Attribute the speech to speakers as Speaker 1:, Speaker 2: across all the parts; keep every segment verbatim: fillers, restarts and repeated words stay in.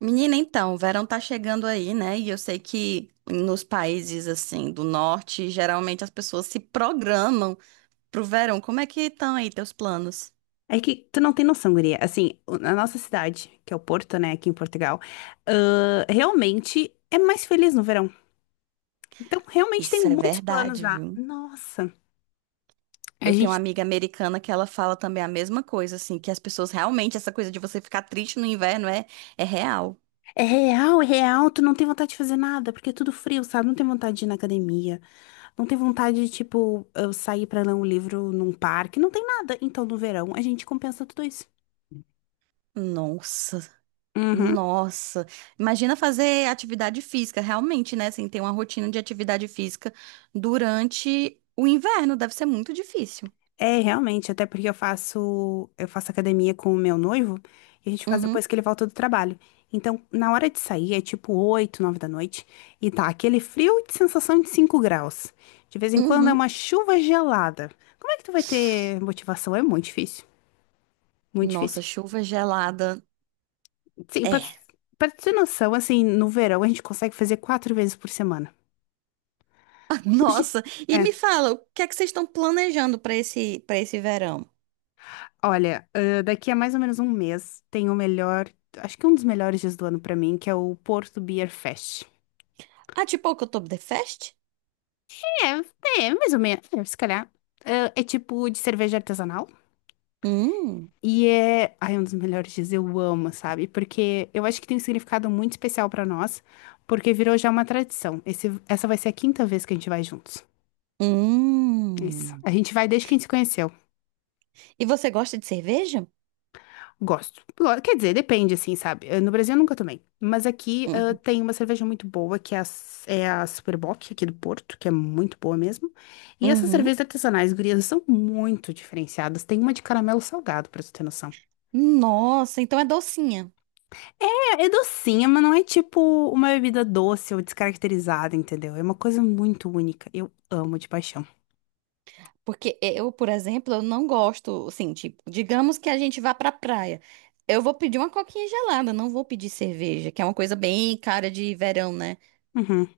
Speaker 1: Menina, então, o verão tá chegando aí, né? E eu sei que nos países assim do norte, geralmente as pessoas se programam pro verão. Como é que estão aí teus planos?
Speaker 2: É que tu não tem noção, guria. Assim, o- a nossa cidade, que é o Porto, né, aqui em Portugal, ãh, realmente é mais feliz no verão. Então, realmente tem
Speaker 1: Isso é
Speaker 2: muitos planos
Speaker 1: verdade,
Speaker 2: já.
Speaker 1: viu?
Speaker 2: Nossa, a
Speaker 1: Eu tenho uma
Speaker 2: gente.
Speaker 1: amiga americana que ela fala também a mesma coisa, assim, que as pessoas realmente, essa coisa de você ficar triste no inverno é, é real.
Speaker 2: É real, é real. Tu não tem vontade de fazer nada, porque é tudo frio, sabe? Não tem vontade de ir na academia. Não tem vontade de, tipo, eu sair pra ler um livro num parque. Não tem nada. Então, no verão, a gente compensa tudo isso.
Speaker 1: Nossa,
Speaker 2: Uhum.
Speaker 1: nossa. Imagina fazer atividade física, realmente, né? Assim, ter uma rotina de atividade física durante o inverno, deve ser muito difícil.
Speaker 2: É, realmente, até porque eu faço, eu faço academia com o meu noivo e a gente faz
Speaker 1: Uhum.
Speaker 2: depois que ele volta do trabalho. Então, na hora de sair, é tipo oito nove da noite e tá aquele frio de sensação de cinco graus. De vez em quando é
Speaker 1: Uhum.
Speaker 2: uma chuva gelada. Como é que tu vai ter motivação? É muito difícil, muito
Speaker 1: Nossa,
Speaker 2: difícil.
Speaker 1: chuva gelada.
Speaker 2: Sim, pra,
Speaker 1: É.
Speaker 2: pra ter noção, assim, no verão a gente consegue fazer quatro vezes por semana. Nos di-
Speaker 1: Nossa, e me
Speaker 2: É.
Speaker 1: fala, o que é que vocês estão planejando para esse para esse verão?
Speaker 2: Olha, ãh, daqui a mais ou menos um mês tem o melhor, acho que um dos melhores dias do ano pra mim, que é o Porto Beer Fest.
Speaker 1: Ah, tipo o Oktoberfest?
Speaker 2: É, é, mais ou menos, é, se calhar. Ãh, É, tipo de cerveja artesanal.
Speaker 1: Hum.
Speaker 2: E é, ai, um dos melhores dias, eu amo, sabe? Porque eu acho que tem um significado muito especial pra nós, porque virou já uma tradição. Esse, essa vai ser a quinta vez que a gente vai juntos. Isso.
Speaker 1: Hum.
Speaker 2: A gente vai desde que a gente se conheceu.
Speaker 1: E você gosta de cerveja?
Speaker 2: Gosto. Lo- Quer dizer, depende, assim, sabe? Eh, No Brasil eu nunca tomei. Mas aqui ah,
Speaker 1: Uhum.
Speaker 2: tem uma cerveja muito boa, que é a, S- é a Superbock, aqui do Porto, que é muito boa mesmo. E essas
Speaker 1: Uhum.
Speaker 2: cervejas artesanais, gurias, são muito diferenciadas. Tem uma de caramelo salgado, pra tu ter noção.
Speaker 1: Nossa, então é docinha.
Speaker 2: É, é docinha, mas não é tipo uma bebida doce ou descaracterizada, entendeu? É uma coisa muito única. Eu amo de paixão.
Speaker 1: Porque eu, por exemplo, eu não gosto, assim, tipo, digamos que a gente vá pra praia. Eu vou pedir uma coquinha gelada, não vou pedir cerveja, que é uma coisa bem cara de verão, né?
Speaker 2: Uhum.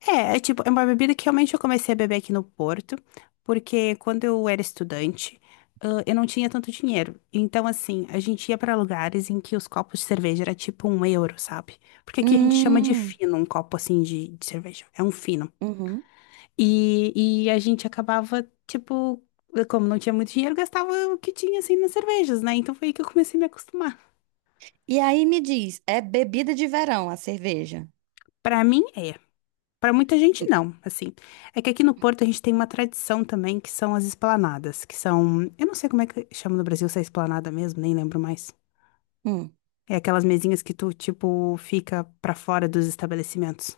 Speaker 2: É, é tipo, é uma bebida que realmente eu comecei a beber aqui no Porto, porque quando eu era estudante, ãh, eu não tinha tanto dinheiro. Então, assim, a gente ia pra lugares em que os copos de cerveja era tipo um euro, sabe? Porque aqui a gente chama de
Speaker 1: Hum.
Speaker 2: fino, um copo assim de, de cerveja. É um fino.
Speaker 1: Uhum.
Speaker 2: E, e a gente acabava, tipo, como não tinha muito dinheiro, gastava o que tinha assim nas cervejas, né? Então foi aí que eu comecei a me acostumar.
Speaker 1: E aí me diz, é bebida de verão a cerveja?
Speaker 2: Pra mim, é. Para muita gente, não, assim. É que aqui no Porto a gente tem uma tradição também, que são as esplanadas, que são... Eu não sei como é que chama no Brasil se é esplanada mesmo, nem lembro mais.
Speaker 1: Hum.
Speaker 2: É aquelas mesinhas que tu, tipo, fica pra fora dos estabelecimentos.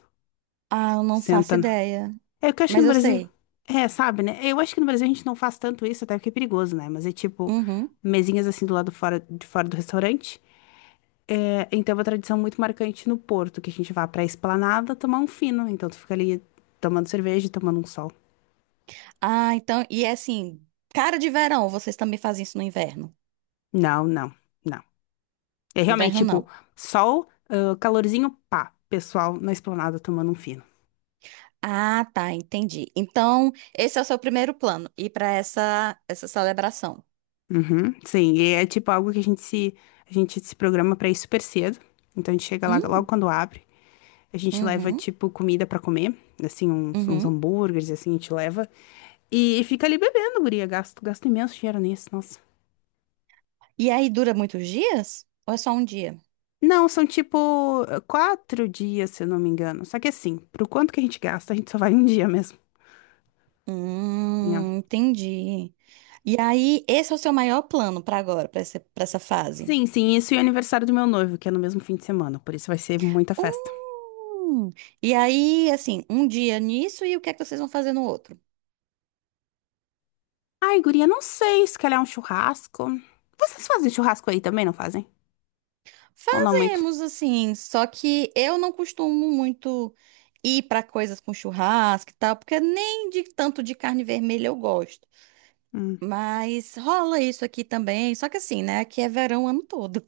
Speaker 1: Ah, eu não faço
Speaker 2: Senta. na-
Speaker 1: ideia,
Speaker 2: É o que eu acho que
Speaker 1: mas
Speaker 2: no
Speaker 1: eu
Speaker 2: Brasil...
Speaker 1: sei.
Speaker 2: É, sabe, né? Eu acho que no Brasil a gente não faz tanto isso, até porque é perigoso, né? Mas é tipo,
Speaker 1: Uhum.
Speaker 2: mesinhas assim do lado fora, de fora do restaurante. É, então é uma tradição muito marcante no Porto, que a gente vá pra esplanada tomar um fino. Então tu fica ali tomando cerveja, e tomando um sol.
Speaker 1: Ah, então, e é assim, cara de verão, vocês também fazem isso no inverno?
Speaker 2: Não, não, não. É realmente
Speaker 1: Inverno
Speaker 2: tipo
Speaker 1: não.
Speaker 2: sol, ah, calorzinho, pá, pessoal na esplanada tomando um fino.
Speaker 1: Ah, tá, entendi. Então, esse é o seu primeiro plano, ir para essa essa celebração.
Speaker 2: Uhum, sim, e é tipo algo que a gente se a gente se programa pra ir super cedo. Então a gente chega lá logo
Speaker 1: Hum,
Speaker 2: quando abre, a gente leva
Speaker 1: uhum,
Speaker 2: tipo comida pra comer, assim uns, uns
Speaker 1: uhum.
Speaker 2: hambúrgueres assim, a gente leva e fica ali bebendo, guria, gasto gasto imenso dinheiro nisso, nossa.
Speaker 1: E aí dura muitos dias? Ou é só um dia?
Speaker 2: Não, são tipo quatro dias, se eu não me engano. Só que assim, pro quanto que a gente gasta, a gente só vai um dia mesmo.
Speaker 1: Hum, entendi. E aí, esse é o seu maior plano para agora, para essa, para essa fase?
Speaker 2: Sim, sim, isso e o aniversário do meu noivo, que é no mesmo fim de semana, por isso vai ser muita festa.
Speaker 1: Hum. E aí, assim, um dia nisso e o que é que vocês vão fazer no outro?
Speaker 2: Ai, guria, não sei, se calhar um churrasco. Vocês fazem churrasco aí também, não fazem? Ou não muito?
Speaker 1: Fazemos, assim, só que eu não costumo muito ir para coisas com churrasco e tal, porque nem de tanto de carne vermelha eu gosto.
Speaker 2: Hum.
Speaker 1: Mas rola isso aqui também, só que assim, né? Aqui é verão o ano todo.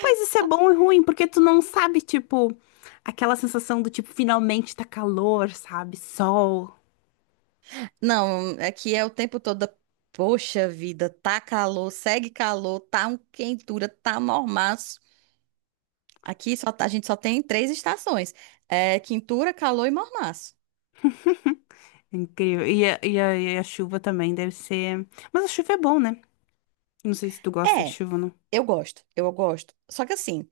Speaker 2: Pois isso é bom e ruim, porque tu não sabe, tipo, aquela sensação do tipo, finalmente tá calor, sabe? Sol.
Speaker 1: Não, aqui é o tempo todo. Poxa vida, tá calor, segue calor, tá um quentura, tá normal. Aqui só, tá- a gente só tem três estações: é, quintura, calor e mormaço.
Speaker 2: Incrível. E a, e a, e a chuva também deve ser. Mas a chuva é bom, né? Não sei se tu gosta de
Speaker 1: É,
Speaker 2: chuva ou não.
Speaker 1: eu gosto, eu gosto. Só que assim,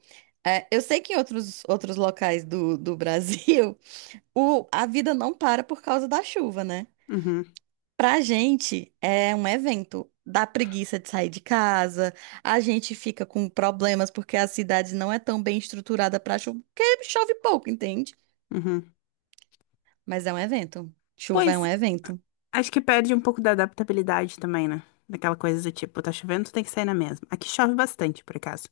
Speaker 1: é, eu sei que em outros, outros locais do, do Brasil o, a vida não para por causa da chuva, né?
Speaker 2: Uhum,
Speaker 1: Pra gente é um evento. Dá preguiça de sair de casa, a gente fica com problemas porque a cidade não é tão bem estruturada pra chuva, porque chove pouco, entende?
Speaker 2: uhum.
Speaker 1: Mas é um evento. Chuva é um
Speaker 2: Pois
Speaker 1: evento.
Speaker 2: acho que perde um pouco da adaptabilidade também, né? Daquela coisa do tipo, tá chovendo, tu tem que sair na mesma. Aqui chove bastante, por acaso.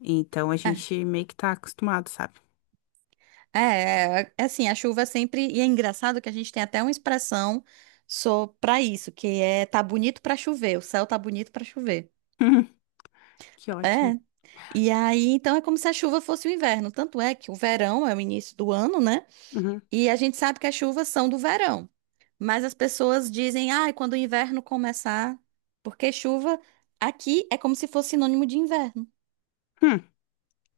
Speaker 2: Então a
Speaker 1: É.
Speaker 2: gente meio que tá acostumado, sabe?
Speaker 1: É, é, é assim, a chuva sempre. E é engraçado que a gente tem até uma expressão só pra isso, que é tá bonito pra chover, o céu tá bonito pra chover.
Speaker 2: Que
Speaker 1: É.
Speaker 2: ótimo.
Speaker 1: E aí, então é como se a chuva fosse o inverno. Tanto é que o verão é o início do ano, né?
Speaker 2: Uhum.
Speaker 1: E a gente sabe que as chuvas são do verão. Mas as pessoas dizem, ah, quando o inverno começar, porque chuva aqui é como se fosse sinônimo de inverno.
Speaker 2: Hum.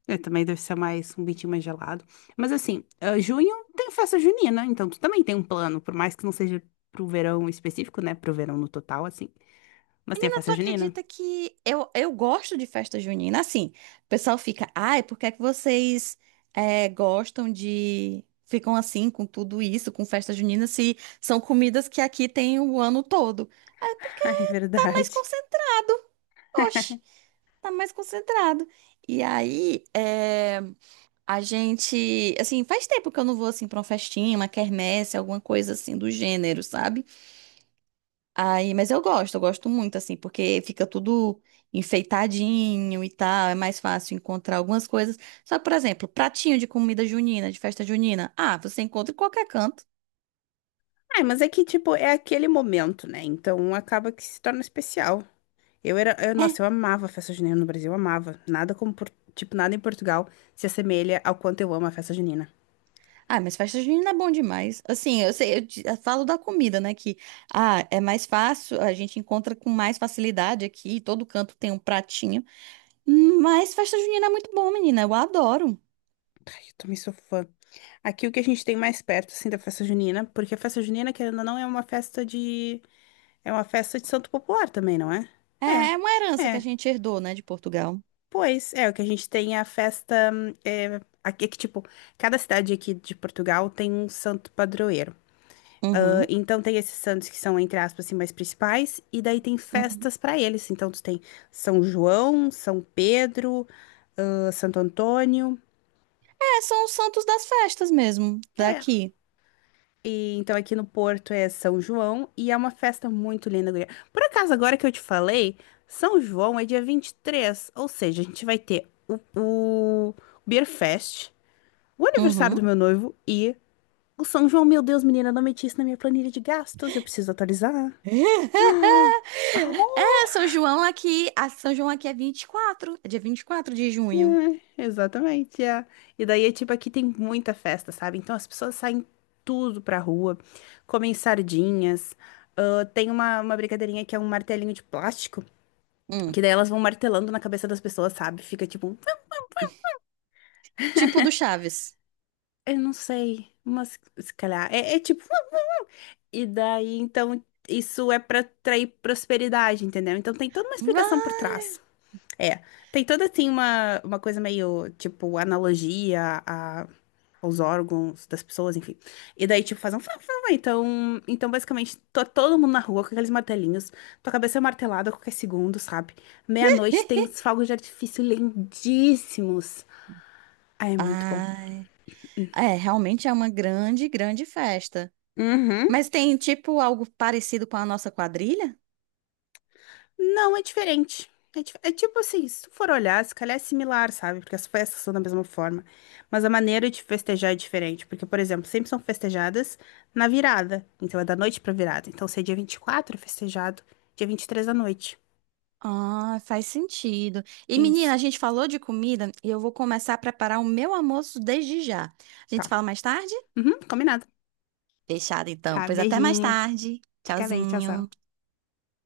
Speaker 2: É, também deve ser mais um bitinho mais gelado. Mas assim, ah, junho tem festa junina, então tu também tem um plano, por mais que não seja pro verão específico, né? Pro verão no total, assim. Mas tem a
Speaker 1: Menina,
Speaker 2: festa
Speaker 1: tu
Speaker 2: junina.
Speaker 1: acredita que eu, eu gosto de festa junina? Assim, o pessoal fica, ai, por que é que vocês é, gostam de. Ficam assim com tudo isso, com festa junina, se são comidas que aqui tem o ano todo? Ah, é porque
Speaker 2: É
Speaker 1: tá mais
Speaker 2: verdade.
Speaker 1: concentrado. Oxe, tá mais concentrado. E aí, é, a gente. Assim, faz tempo que eu não vou assim pra uma festinha, uma quermesse, alguma coisa assim do gênero, sabe? Aí, mas eu gosto, eu gosto muito, assim, porque fica tudo enfeitadinho e tal, é mais fácil encontrar algumas coisas. Só que, por exemplo, pratinho de comida junina, de festa junina. Ah, você encontra em qualquer canto.
Speaker 2: Ah, mas é que, tipo, é aquele momento, né? Então acaba que se torna especial. Eu era, eu,
Speaker 1: É.
Speaker 2: nossa, eu amava a festa junina no Brasil, eu amava. Nada como, por- tipo, nada em Portugal se assemelha ao quanto eu amo a festa junina.
Speaker 1: Ah, mas festa junina é bom demais. Assim, eu sei, eu, di- eu falo da comida, né? Que, ah, é mais fácil, a gente encontra com mais facilidade aqui, todo canto tem um pratinho. Mas festa junina é muito bom, menina, eu adoro.
Speaker 2: Ai, eu também sou fã. Aqui o que a gente tem mais perto, assim, da festa junina, porque a festa junina, querendo ou não, é uma festa de... É uma festa de santo popular também, não é?
Speaker 1: É, é uma
Speaker 2: É,
Speaker 1: herança que a
Speaker 2: é.
Speaker 1: gente herdou, né, de Portugal.
Speaker 2: Pois, é, o que a gente tem é a festa... hum, É, aqui, é que, tipo, cada cidade aqui de Portugal tem um santo padroeiro.
Speaker 1: Uhum.
Speaker 2: Então tem esses santos que são, entre aspas, assim, mais principais, e daí tem
Speaker 1: Uhum.
Speaker 2: festas para eles. Então tu tem São João, São Pedro, ah, Santo Antônio.
Speaker 1: É, são os santos das festas mesmo,
Speaker 2: É.
Speaker 1: daqui.
Speaker 2: E, então aqui no Porto é São João e é uma festa muito linda, guria. Por acaso, agora que eu te falei, São João é dia vinte e três, ou seja, a gente vai ter o, o, Beer Fest, o aniversário do
Speaker 1: Uhum.
Speaker 2: meu noivo e o São João. Meu Deus, menina, não meti isso na minha planilha de gastos, eu preciso atualizar.
Speaker 1: É,
Speaker 2: Ah,
Speaker 1: São João aqui, a São João aqui é vinte e quatro, é dia vinte e quatro de junho.
Speaker 2: É, exatamente. É. E daí é tipo, aqui tem muita festa, sabe? Então as pessoas saem tudo pra rua, comem sardinhas. Ah, tem uma, uma brincadeirinha que é um martelinho de plástico,
Speaker 1: Hum,
Speaker 2: que daí elas vão martelando na cabeça das pessoas, sabe? Fica tipo, um,
Speaker 1: tipo do Chaves.
Speaker 2: eu não sei, mas se calhar. É, é tipo, um, e daí então isso é pra atrair prosperidade, entendeu? Então tem toda uma explicação por
Speaker 1: Vai.
Speaker 2: trás. É, tem toda assim uma, uma coisa meio tipo analogia os órgãos das pessoas, enfim. E daí, tipo, faz um... fá, fá, fá. Então, então basicamente, to- todo mundo na rua com aqueles martelinhos. Tua cabeça é martelada a qualquer segundo, sabe? Meia-noite tem os fogos de artifício lindíssimos. Ah, é muito bom.
Speaker 1: Ai, é, realmente é uma grande, grande festa.
Speaker 2: Uhum.
Speaker 1: Mas tem tipo algo parecido com a nossa quadrilha?
Speaker 2: Não, é diferente. É, dif- é tipo assim, se tu for olhar, se calhar é similar, sabe? Porque as festas são da mesma forma. Mas a maneira de festejar é diferente. Porque, por exemplo, sempre são festejadas na virada. Então é da noite pra virada. Então se é dia vinte e quatro, é festejado dia vinte e três da noite.
Speaker 1: Ah, faz sentido. E menina,
Speaker 2: Isso.
Speaker 1: a gente falou de comida e eu vou começar a preparar o meu almoço desde já. A gente
Speaker 2: Tá.
Speaker 1: fala mais tarde?
Speaker 2: Uhum, combinado.
Speaker 1: Fechado então.
Speaker 2: Tá,
Speaker 1: Pois até mais
Speaker 2: beijinho.
Speaker 1: tarde.
Speaker 2: Fica bem, tchau,
Speaker 1: Tchauzinho.
Speaker 2: tchau.